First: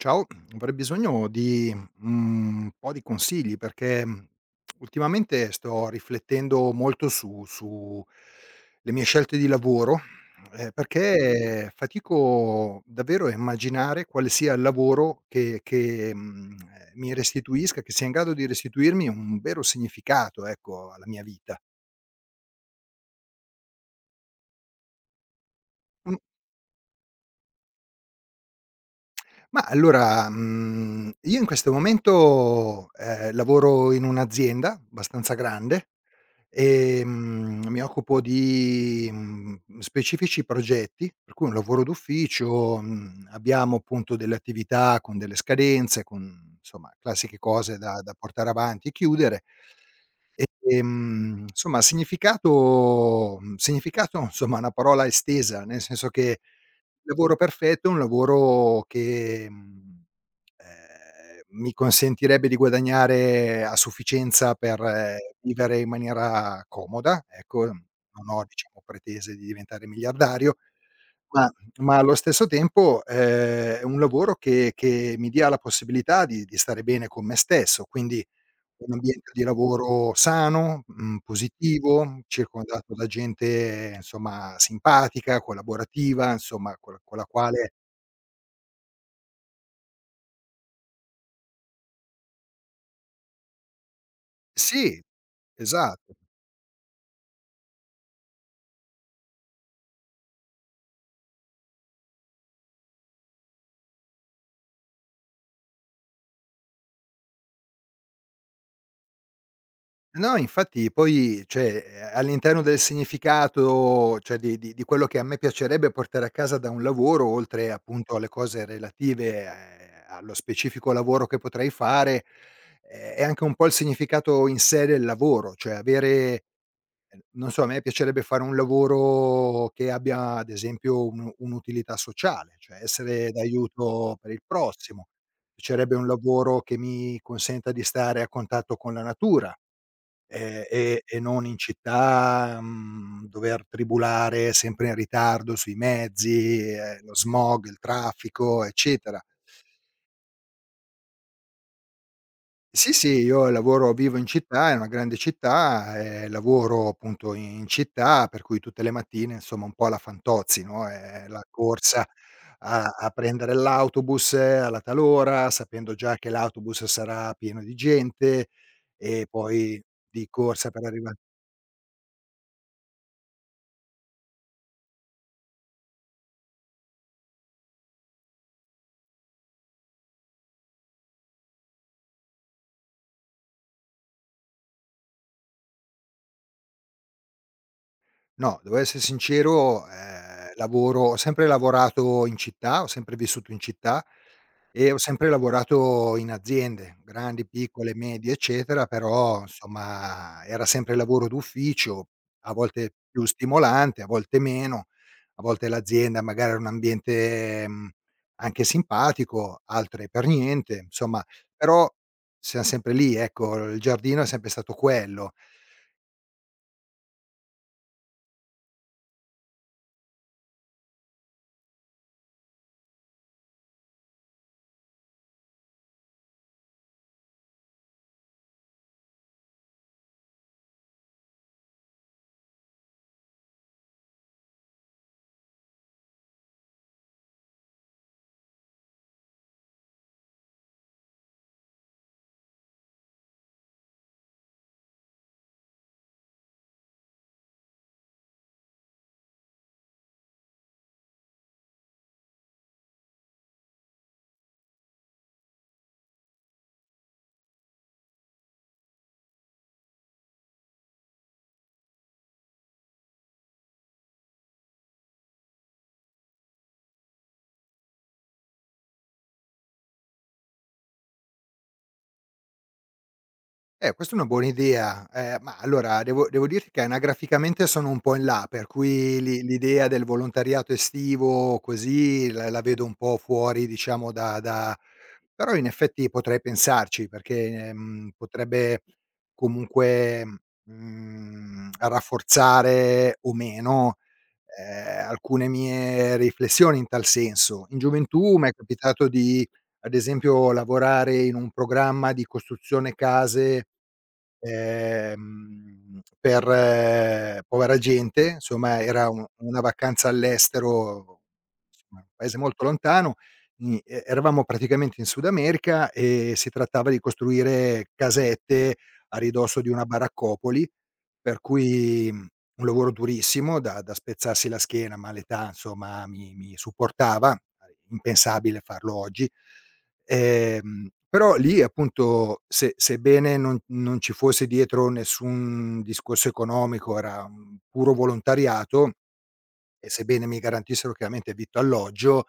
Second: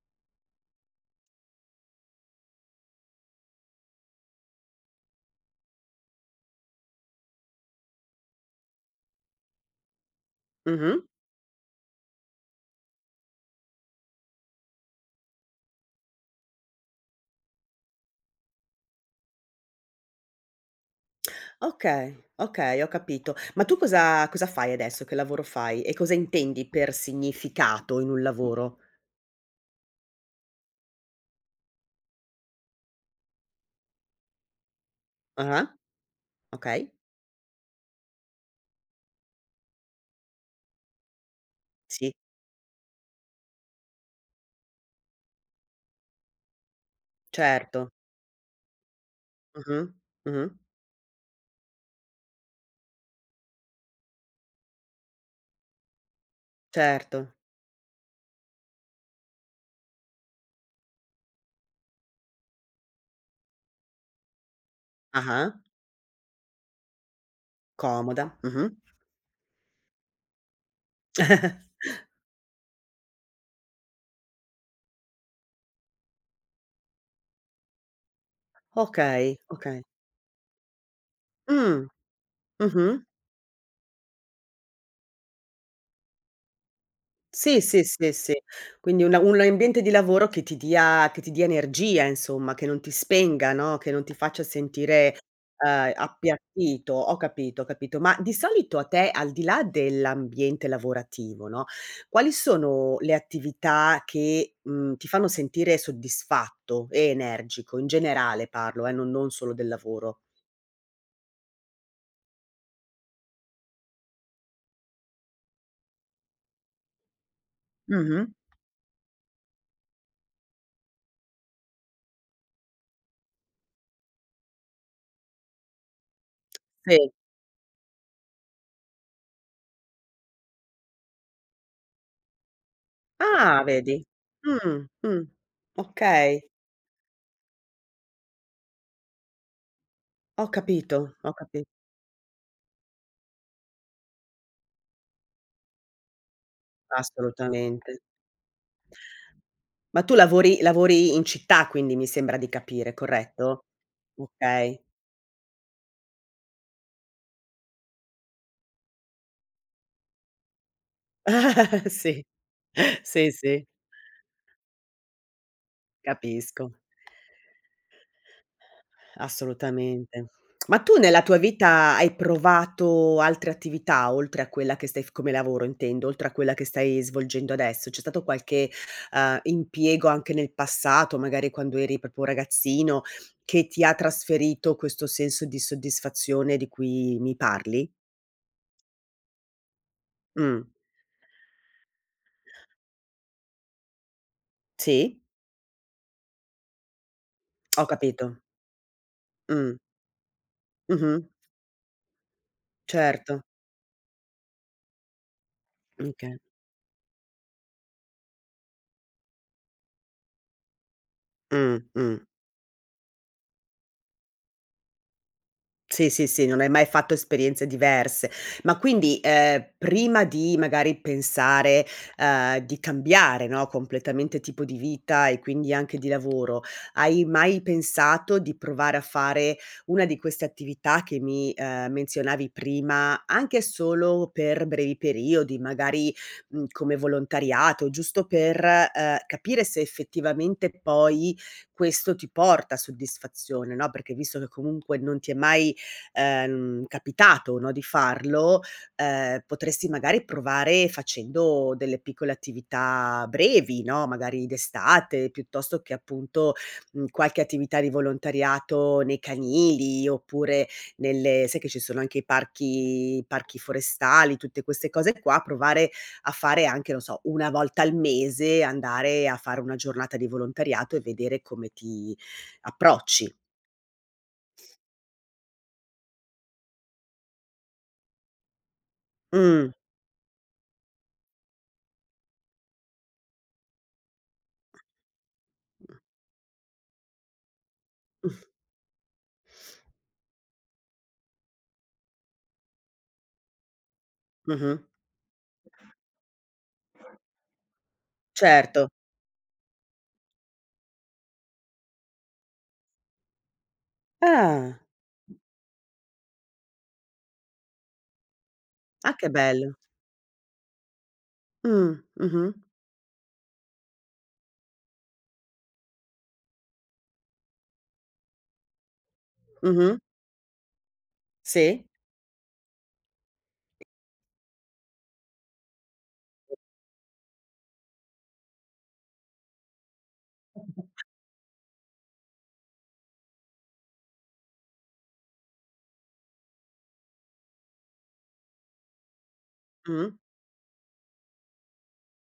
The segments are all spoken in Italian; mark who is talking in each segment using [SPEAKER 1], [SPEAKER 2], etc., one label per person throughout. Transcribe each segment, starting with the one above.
[SPEAKER 1] Ciao, avrei bisogno di, un po' di consigli perché, ultimamente sto riflettendo molto su le mie scelte di lavoro,
[SPEAKER 2] Mh-mh.
[SPEAKER 1] perché fatico davvero a immaginare quale sia il lavoro che mi restituisca che sia in grado di restituirmi un vero significato, ecco, alla mia vita.
[SPEAKER 2] Okay, okay, ho capito. Ma tu cosa fai adesso? Che lavoro fai? E cosa
[SPEAKER 1] Mh,
[SPEAKER 2] intendi per significato in un lavoro?
[SPEAKER 1] ma allora, io in questo momento, lavoro in un'azienda abbastanza
[SPEAKER 2] Ah-ah,
[SPEAKER 1] grande.
[SPEAKER 2] okay.
[SPEAKER 1] Mi occupo di, specifici progetti, per cui un lavoro
[SPEAKER 2] Sì,
[SPEAKER 1] d'ufficio, abbiamo appunto delle attività con delle scadenze, con insomma classiche cose
[SPEAKER 2] certo.
[SPEAKER 1] da portare avanti e chiudere.
[SPEAKER 2] Mh-mh, mh-mh,
[SPEAKER 1] Insomma significato significato insomma è una parola estesa, nel senso che il
[SPEAKER 2] certo.
[SPEAKER 1] lavoro perfetto è un lavoro che, mhmm mi consentirebbe di guadagnare a sufficienza per
[SPEAKER 2] Ah-ah,
[SPEAKER 1] vivere in maniera comoda, ecco, non
[SPEAKER 2] comoda.
[SPEAKER 1] ho
[SPEAKER 2] Mh-mh.
[SPEAKER 1] diciamo pretese di diventare miliardario, ma allo stesso tempo, è un lavoro che mi dia la possibilità di stare bene con me stesso, quindi un ambiente
[SPEAKER 2] Okay,
[SPEAKER 1] di
[SPEAKER 2] okay.
[SPEAKER 1] lavoro sano,
[SPEAKER 2] Mh,
[SPEAKER 1] positivo, circondato
[SPEAKER 2] mh-mh.
[SPEAKER 1] da gente insomma simpatica, collaborativa, insomma con la
[SPEAKER 2] Sì,
[SPEAKER 1] quale
[SPEAKER 2] sì, sì, sì. Quindi una un ambiente di lavoro che ti dia energia insomma, che non ti spenga, no, che non ti faccia
[SPEAKER 1] sì,
[SPEAKER 2] sentire,
[SPEAKER 1] esatto.
[SPEAKER 2] appiattito. Ho capito, ho capito. Ma di solito a te, al di là dell'ambiente lavorativo, no, quali sono le attività che, ti fanno sentire soddisfatto e energico? In generale parlo non solo del lavoro.
[SPEAKER 1] No, infatti poi, cioè, all'interno del significato, cioè di quello che a me piacerebbe portare a casa da un lavoro, oltre appunto
[SPEAKER 2] Mh-mh.
[SPEAKER 1] alle cose relative, allo specifico lavoro che potrei fare, è anche un po' il significato in sé del lavoro, cioè avere
[SPEAKER 2] Sì.
[SPEAKER 1] non so, a me piacerebbe fare un lavoro che abbia ad esempio un'utilità sociale, cioè essere
[SPEAKER 2] Ah, vedi.
[SPEAKER 1] d'aiuto per il
[SPEAKER 2] Mh,
[SPEAKER 1] prossimo.
[SPEAKER 2] mh.
[SPEAKER 1] Piacerebbe un
[SPEAKER 2] Okay,
[SPEAKER 1] lavoro che mi consenta di stare a contatto con la natura.
[SPEAKER 2] ho
[SPEAKER 1] Ehm,
[SPEAKER 2] capito.
[SPEAKER 1] e e
[SPEAKER 2] Ho
[SPEAKER 1] non in
[SPEAKER 2] capi
[SPEAKER 1] città, dover tribulare sempre in ritardo sui mezzi, lo smog, il
[SPEAKER 2] Assolutamente.
[SPEAKER 1] traffico, eccetera.
[SPEAKER 2] Ma tu lavori in città quindi, mi sembra di
[SPEAKER 1] Sì,
[SPEAKER 2] capire,
[SPEAKER 1] sì, io
[SPEAKER 2] corretto?
[SPEAKER 1] lavoro vivo in città, in
[SPEAKER 2] Okay.
[SPEAKER 1] una grande città, lavoro appunto in città, per cui tutte le mattine insomma un po' alla Fantozzi, no, la corsa
[SPEAKER 2] Sì,
[SPEAKER 1] a
[SPEAKER 2] sì,
[SPEAKER 1] prendere
[SPEAKER 2] sì,
[SPEAKER 1] l'autobus alla tal ora, sapendo già che
[SPEAKER 2] capisco.
[SPEAKER 1] l'autobus sarà pieno di gente e poi di
[SPEAKER 2] Assolutamente.
[SPEAKER 1] corsa
[SPEAKER 2] Ma
[SPEAKER 1] per
[SPEAKER 2] tu
[SPEAKER 1] arriva.
[SPEAKER 2] nella tua vita hai provato altre attività oltre a quella che stai f come lavoro intendo, oltre a quella che stai svolgendo adesso? C'è stato qualche, impiego anche nel passato, magari quando eri proprio un ragazzino, che ti ha trasferito questo senso di soddisfazione di cui mi parli?
[SPEAKER 1] No, devo essere sincero,
[SPEAKER 2] Mh.
[SPEAKER 1] lavoro ho sempre lavorato in città, ho sempre vissuto in città e ho
[SPEAKER 2] Sì,
[SPEAKER 1] sempre lavorato in aziende, grandi,
[SPEAKER 2] ho
[SPEAKER 1] piccole, medie,
[SPEAKER 2] capito.
[SPEAKER 1] eccetera, però
[SPEAKER 2] Mh.
[SPEAKER 1] insomma era sempre lavoro
[SPEAKER 2] Mh-mh.
[SPEAKER 1] d'ufficio, a volte più
[SPEAKER 2] Certo.
[SPEAKER 1] stimolante, a volte meno. A volte l'azienda
[SPEAKER 2] Okay.
[SPEAKER 1] magari era un ambiente, anche simpatico, altre per niente, insomma,
[SPEAKER 2] Mh,
[SPEAKER 1] però
[SPEAKER 2] mh.
[SPEAKER 1] siam sempre lì, ecco, il giardino è sempre stato quello.
[SPEAKER 2] Sì, sì, sì, non hai mai fatto esperienze diverse. Ma quindi, prima di magari pensare, di cambiare, no, completamente tipo di vita e quindi anche di lavoro, hai mai pensato di provare a fare una di queste attività che mi, menzionavi prima, anche solo per brevi periodi, magari, come volontariato, giusto per, capire se effettivamente poi questo ti porta soddisfazione, no, perché visto che comunque non ti è mai capitato, no, di farlo, potresti magari provare facendo delle piccole attività brevi, no, magari d'estate, piuttosto che appunto, qualche attività di volontariato nei canili, oppure nelle sai che ci sono anche i parchi forestali, tutte queste cose qua, provare a fare anche, non so, 1 volta al mese, andare a fare una giornata di volontariato e vedere come ti approcci.
[SPEAKER 1] Questa è una buona idea. Ma allora devo dirti che anagraficamente sono un po' in là, per cui
[SPEAKER 2] Mh.
[SPEAKER 1] l'idea del volontariato estivo così la vedo un po' fuori diciamo da da però in effetti potrei pensarci perché,
[SPEAKER 2] Mh.
[SPEAKER 1] potrebbe comunque, rafforzare o meno,
[SPEAKER 2] Mh-mh.
[SPEAKER 1] alcune mie riflessioni in tal senso. In gioventù m'è
[SPEAKER 2] Certo.
[SPEAKER 1] capitato di, ad esempio, lavorare in un programma di costruzione case.
[SPEAKER 2] Ah.
[SPEAKER 1] Per povera gente, insomma era
[SPEAKER 2] Ah,
[SPEAKER 1] u
[SPEAKER 2] che
[SPEAKER 1] una
[SPEAKER 2] bello.
[SPEAKER 1] vacanza all'estero, insomma un paese
[SPEAKER 2] Mh-mh,
[SPEAKER 1] molto lontano, ni e eravamo praticamente in Sud America e si trattava di costruire casette a ridosso di una
[SPEAKER 2] mh-mh,
[SPEAKER 1] baraccopoli, per
[SPEAKER 2] sì,
[SPEAKER 1] cui, un lavoro durissimo da spezzarsi la schiena, ma l'età insomma mi supportava, impensabile farlo oggi. Però lì appunto se sebbene non ci fosse dietro nessun discorso economico, era un puro volontariato e
[SPEAKER 2] mh.
[SPEAKER 1] sebbene mi garantissero chiaramente vitto e alloggio,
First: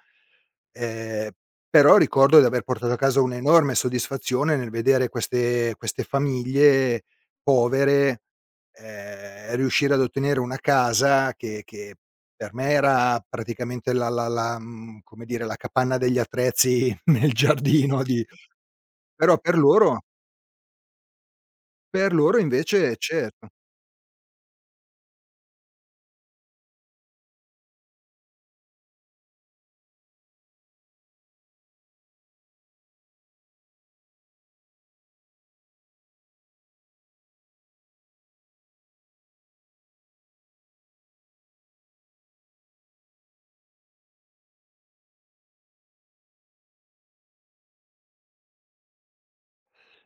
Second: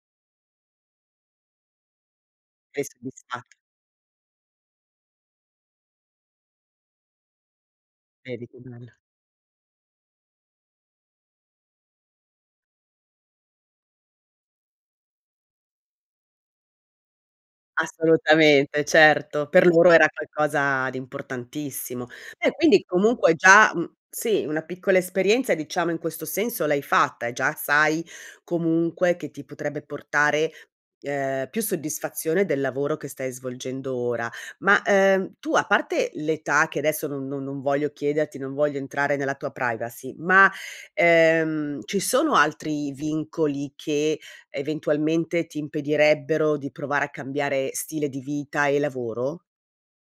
[SPEAKER 1] ehm, però ricordo di aver
[SPEAKER 2] Sei
[SPEAKER 1] portato a casa
[SPEAKER 2] soddisfatta,
[SPEAKER 1] un'enorme soddisfazione nel vedere queste famiglie povere,
[SPEAKER 2] vedi che bello.
[SPEAKER 1] riuscire ad ottenere una casa che per me era praticamente la, come dire, la capanna degli attrezzi nel giardino di
[SPEAKER 2] Assolutamente,
[SPEAKER 1] però
[SPEAKER 2] certo.
[SPEAKER 1] per
[SPEAKER 2] Per loro
[SPEAKER 1] loro
[SPEAKER 2] era qualcosa di importantissimo. E quindi
[SPEAKER 1] invece
[SPEAKER 2] comunque
[SPEAKER 1] certo.
[SPEAKER 2] già sì, una piccola esperienza diciamo in questo senso l'hai fatta e già sai comunque che ti potrebbe portare, più soddisfazione del lavoro che stai svolgendo ora. Ma, tu a parte l'età che adesso non voglio chiederti, non voglio entrare nella tua privacy, ma, ci sono altri vincoli che eventualmente ti impedirebbero di provare a cambiare stile di vita e lavoro?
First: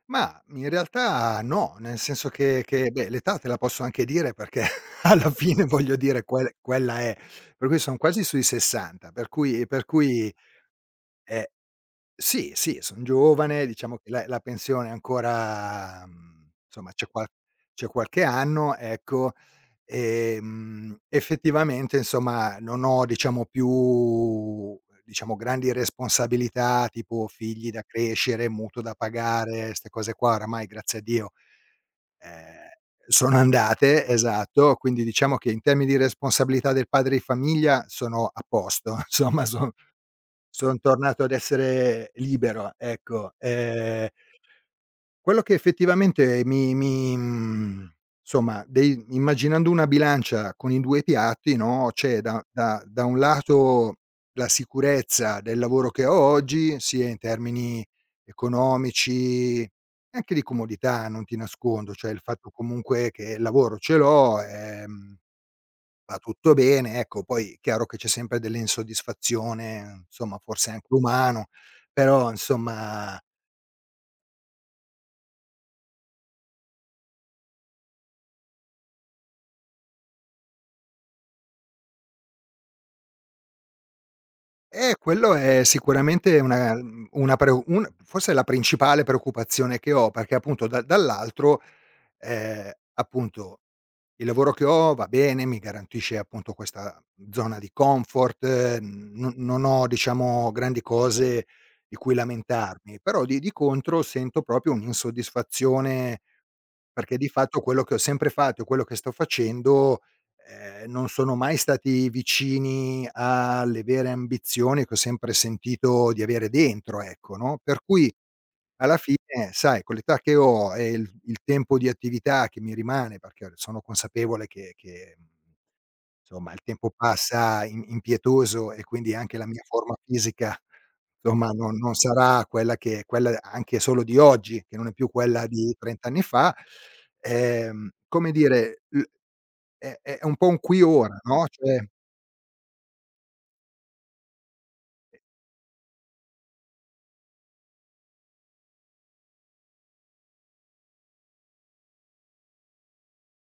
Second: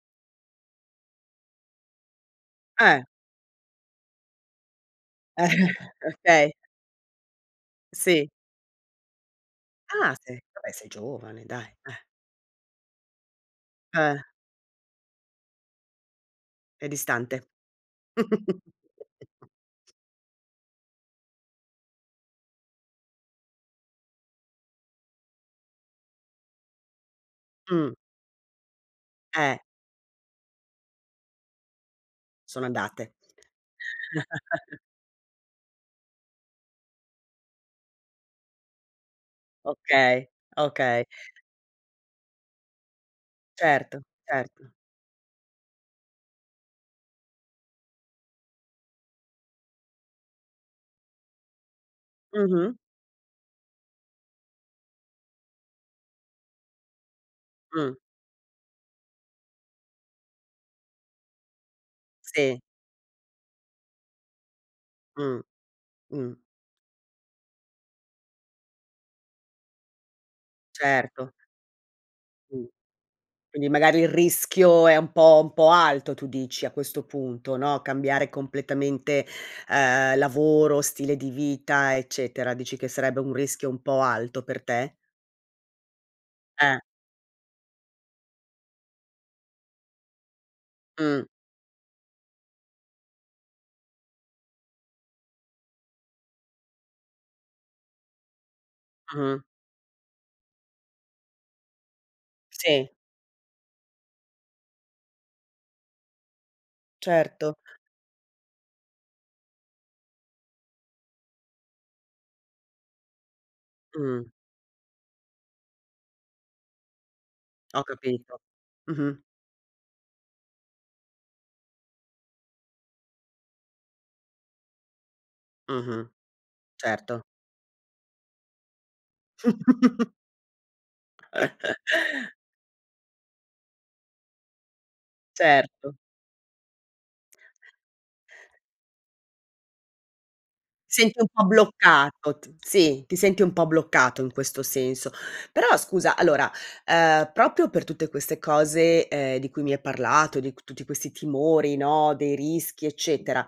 [SPEAKER 1] Ma in realtà no, nel senso che
[SPEAKER 2] Eh,
[SPEAKER 1] beh, l'età te la posso anche dire perché alla
[SPEAKER 2] eh,
[SPEAKER 1] fine voglio dire
[SPEAKER 2] okay,
[SPEAKER 1] quella è. Per cui son quasi
[SPEAKER 2] sì.
[SPEAKER 1] sui 60, per cui per
[SPEAKER 2] Ah,
[SPEAKER 1] cui,
[SPEAKER 2] se vabbè sei giovane
[SPEAKER 1] ehm,
[SPEAKER 2] dai,
[SPEAKER 1] sì, sì, son giovane, diciamo che
[SPEAKER 2] eh,
[SPEAKER 1] la pensione ancora,
[SPEAKER 2] è
[SPEAKER 1] insomma
[SPEAKER 2] distante.
[SPEAKER 1] c'è qualche anno, ecco. Effettivamente insomma non ho diciamo più, diciamo grandi responsabilità, tipo figli da
[SPEAKER 2] Mh,
[SPEAKER 1] crescere, mutuo da
[SPEAKER 2] eh,
[SPEAKER 1] pagare, 'ste cose qua oramai grazie a Dio,
[SPEAKER 2] sono
[SPEAKER 1] ehm,
[SPEAKER 2] andate.
[SPEAKER 1] sono andate, esatto, quindi diciamo che in termini di responsabilità del padre di famiglia sono a posto, insomma
[SPEAKER 2] Okay,
[SPEAKER 1] son
[SPEAKER 2] okay,
[SPEAKER 1] tornato ad essere libero, ecco.
[SPEAKER 2] certo, certo.
[SPEAKER 1] Quello che effettivamente insomma, dei immaginando una bilancia con i 2 piatti, no, c'è da
[SPEAKER 2] Mh-mh,
[SPEAKER 1] da da un lato la sicurezza del lavoro che ho oggi, sia in termini
[SPEAKER 2] mh,
[SPEAKER 1] economici, anche di comodità, non ti nascondo, cioè il fatto
[SPEAKER 2] sì,
[SPEAKER 1] comunque che il lavoro ce l'ho,
[SPEAKER 2] mh,
[SPEAKER 1] va
[SPEAKER 2] mh,
[SPEAKER 1] tutto bene, ecco, poi chiaro che c'è sempre dell'insoddisfazione, insomma, forse è anche
[SPEAKER 2] certo,
[SPEAKER 1] umano, però
[SPEAKER 2] mh.
[SPEAKER 1] insomma.
[SPEAKER 2] Quindi magari il rischio è un po' alto tu dici a questo punto, no, cambiare completamente, lavoro, stile di vita, eccetera. Dici che sarebbe un rischio un po' alto per te?
[SPEAKER 1] Quello è sicuramente una
[SPEAKER 2] Eh,
[SPEAKER 1] una preo un forse è la principale preoccupazione che ho, perché appunto da
[SPEAKER 2] mh,
[SPEAKER 1] dall'altro, appunto il lavoro che ho va bene, mi garantisce appunto questa zona di comfort, n non
[SPEAKER 2] mh-mh.
[SPEAKER 1] non ho diciamo grandi cose di cui
[SPEAKER 2] Sì,
[SPEAKER 1] lamentarmi, però di contro sento proprio un'insoddisfazione, perché di
[SPEAKER 2] certo.
[SPEAKER 1] fatto quello che ho sempre fatto e quello che sto facendo, non sono mai stati vicini alle vere
[SPEAKER 2] Mh,
[SPEAKER 1] ambizioni che ho sempre sentito di avere dentro, ecco, no, per
[SPEAKER 2] ho
[SPEAKER 1] cui
[SPEAKER 2] capito.
[SPEAKER 1] alla fine,
[SPEAKER 2] Mh-mh,
[SPEAKER 1] sai, con l'età che ho e il tempo di attività che mi rimane, perché sono consapevole che
[SPEAKER 2] mh-mh,
[SPEAKER 1] insomma il tempo
[SPEAKER 2] certo.
[SPEAKER 1] passa im impietoso e quindi anche la mia forma fisica, insomma non sarà quella che quella anche solo di oggi, che non è più quella di
[SPEAKER 2] Certo.
[SPEAKER 1] 30 anni fa, come dire, l è un po' un qui
[SPEAKER 2] Senti
[SPEAKER 1] ora,
[SPEAKER 2] un
[SPEAKER 1] no,
[SPEAKER 2] po'
[SPEAKER 1] cioè
[SPEAKER 2] bloccato, t sì, ti senti un po' bloccato in questo senso. Però scusa, allora, proprio per tutte queste cose, di cui mi hai parlato, di q tutti questi timori, no, dei rischi, eccetera,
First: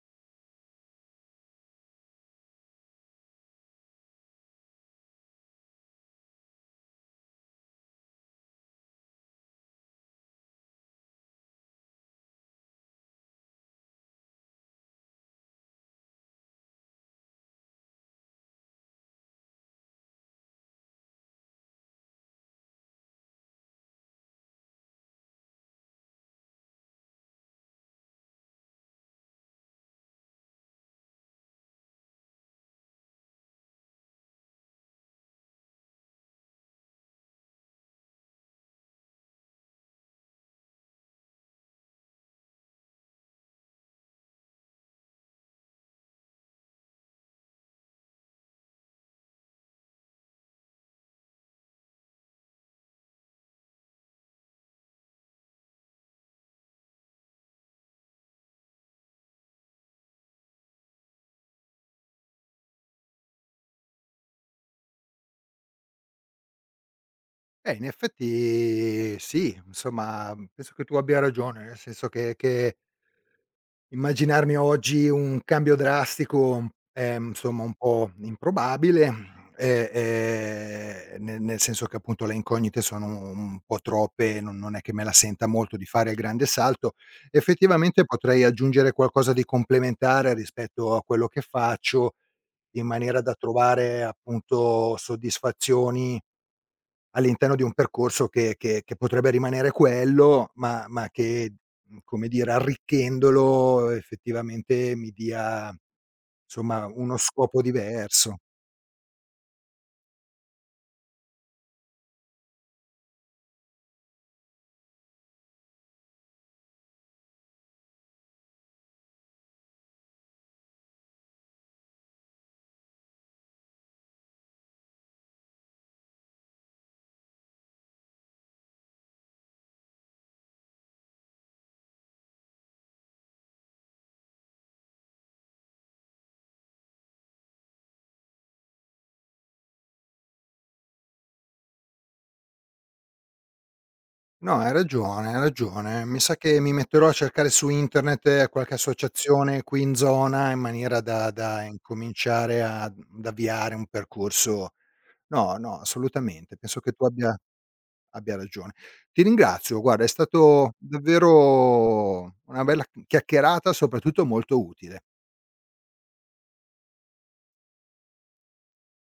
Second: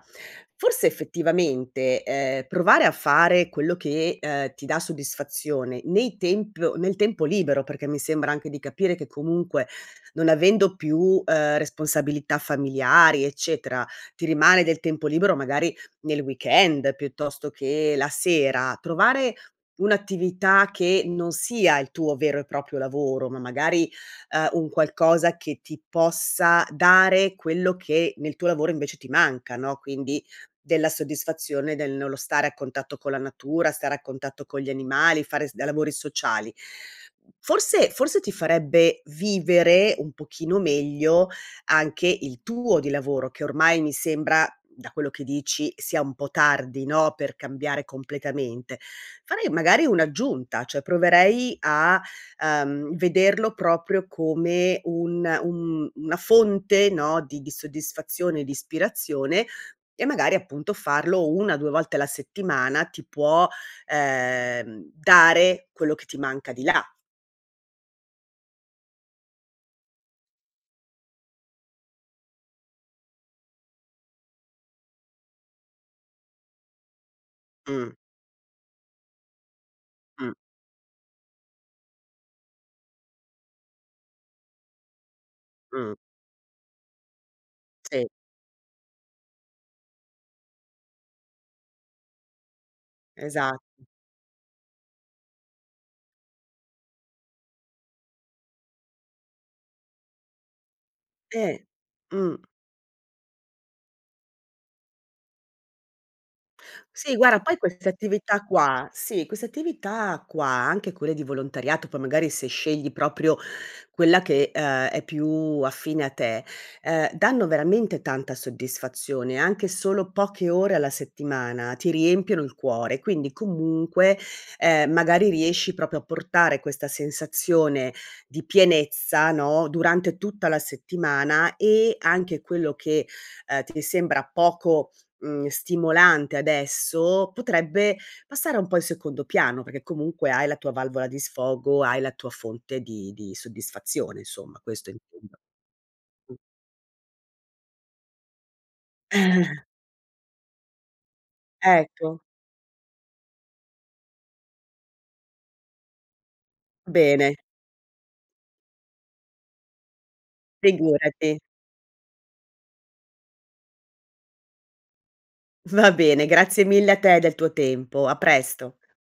[SPEAKER 2] forse effettivamente, provare a fare quello che, ti dà soddisfazione nei temp nel tempo libero, perché mi sembra anche di capire che comunque non avendo più, responsabilità familiari, eccetera, ti rimane del tempo libero magari nel weekend piuttosto che la sera, trovare un'attività che non sia il tuo vero e proprio lavoro, ma magari, un qualcosa che ti possa dare quello che nel tuo lavoro invece ti manca, no, quindi della soddisfazione del nello stare a contatto con la natura, stare a contatto con gli animali, fare s lavori sociali. Forse ti farebbe vivere un pochino meglio anche il tuo di lavoro, che ormai mi sembra da quello che dici sia un po' tardi, no, per cambiare completamente. Farei magari un'aggiunta, cioè proverei a, vederlo proprio come un una fonte, no, di soddisfazione, di ispirazione e magari appunto farlo 1, 2 volte alla settimana ti può, dare quello che ti manca di là.
[SPEAKER 1] in effetti sì, insomma penso che tu abbia ragione, nel senso che immaginarmi oggi un cambio drastico è, insomma, un
[SPEAKER 2] Mh,
[SPEAKER 1] po' improbabile,
[SPEAKER 2] mh,
[SPEAKER 1] ne nel senso che appunto le incognite sono un po' troppe, non è che me la senta molto di
[SPEAKER 2] mh.
[SPEAKER 1] fare il grande salto. Effettivamente
[SPEAKER 2] Sì,
[SPEAKER 1] potrei aggiungere qualcosa di complementare rispetto a quello che faccio, in maniera da
[SPEAKER 2] esa
[SPEAKER 1] trovare appunto soddisfazioni all'interno di un percorso che potrebbe rimanere quello, ma che,
[SPEAKER 2] eh.
[SPEAKER 1] come
[SPEAKER 2] Mh.
[SPEAKER 1] dire, arricchendolo effettivamente mi dia, insomma,
[SPEAKER 2] Sì,
[SPEAKER 1] uno
[SPEAKER 2] guarda, poi
[SPEAKER 1] scopo
[SPEAKER 2] queste
[SPEAKER 1] diverso.
[SPEAKER 2] attività qua sì, queste attività qua, anche quelle di volontariato, poi magari se scegli proprio quella che, è più affine a te, danno veramente tanta soddisfazione, anche solo poche ore alla settimana ti riempiono il cuore, quindi comunque, magari riesci proprio a portare questa sensazione di pienezza, no, durante tutta la settimana e anche quello che, ti sembra poco stimolante adesso, potrebbe passare un po' in secondo piano, perché comunque hai la tua valvola di sfogo, hai la tua fonte di soddisfazione
[SPEAKER 1] No,
[SPEAKER 2] insomma,
[SPEAKER 1] hai
[SPEAKER 2] questo
[SPEAKER 1] ragione,
[SPEAKER 2] intendo.
[SPEAKER 1] hai ragione. Mi sa che mi metterò a cercare su internet qualche associazione
[SPEAKER 2] Mh.
[SPEAKER 1] qui in zona in maniera da
[SPEAKER 2] Ecco,
[SPEAKER 1] incominciare ad avviare un percorso. No, no, assolutamente. Penso che tu
[SPEAKER 2] bene,
[SPEAKER 1] abbia ragione. Ti ringrazio, guarda è stato
[SPEAKER 2] figurati.
[SPEAKER 1] davvero una bella chiacchierata, soprattutto molto utile.
[SPEAKER 2] Va bene, grazie mille a te del tuo tempo. A presto.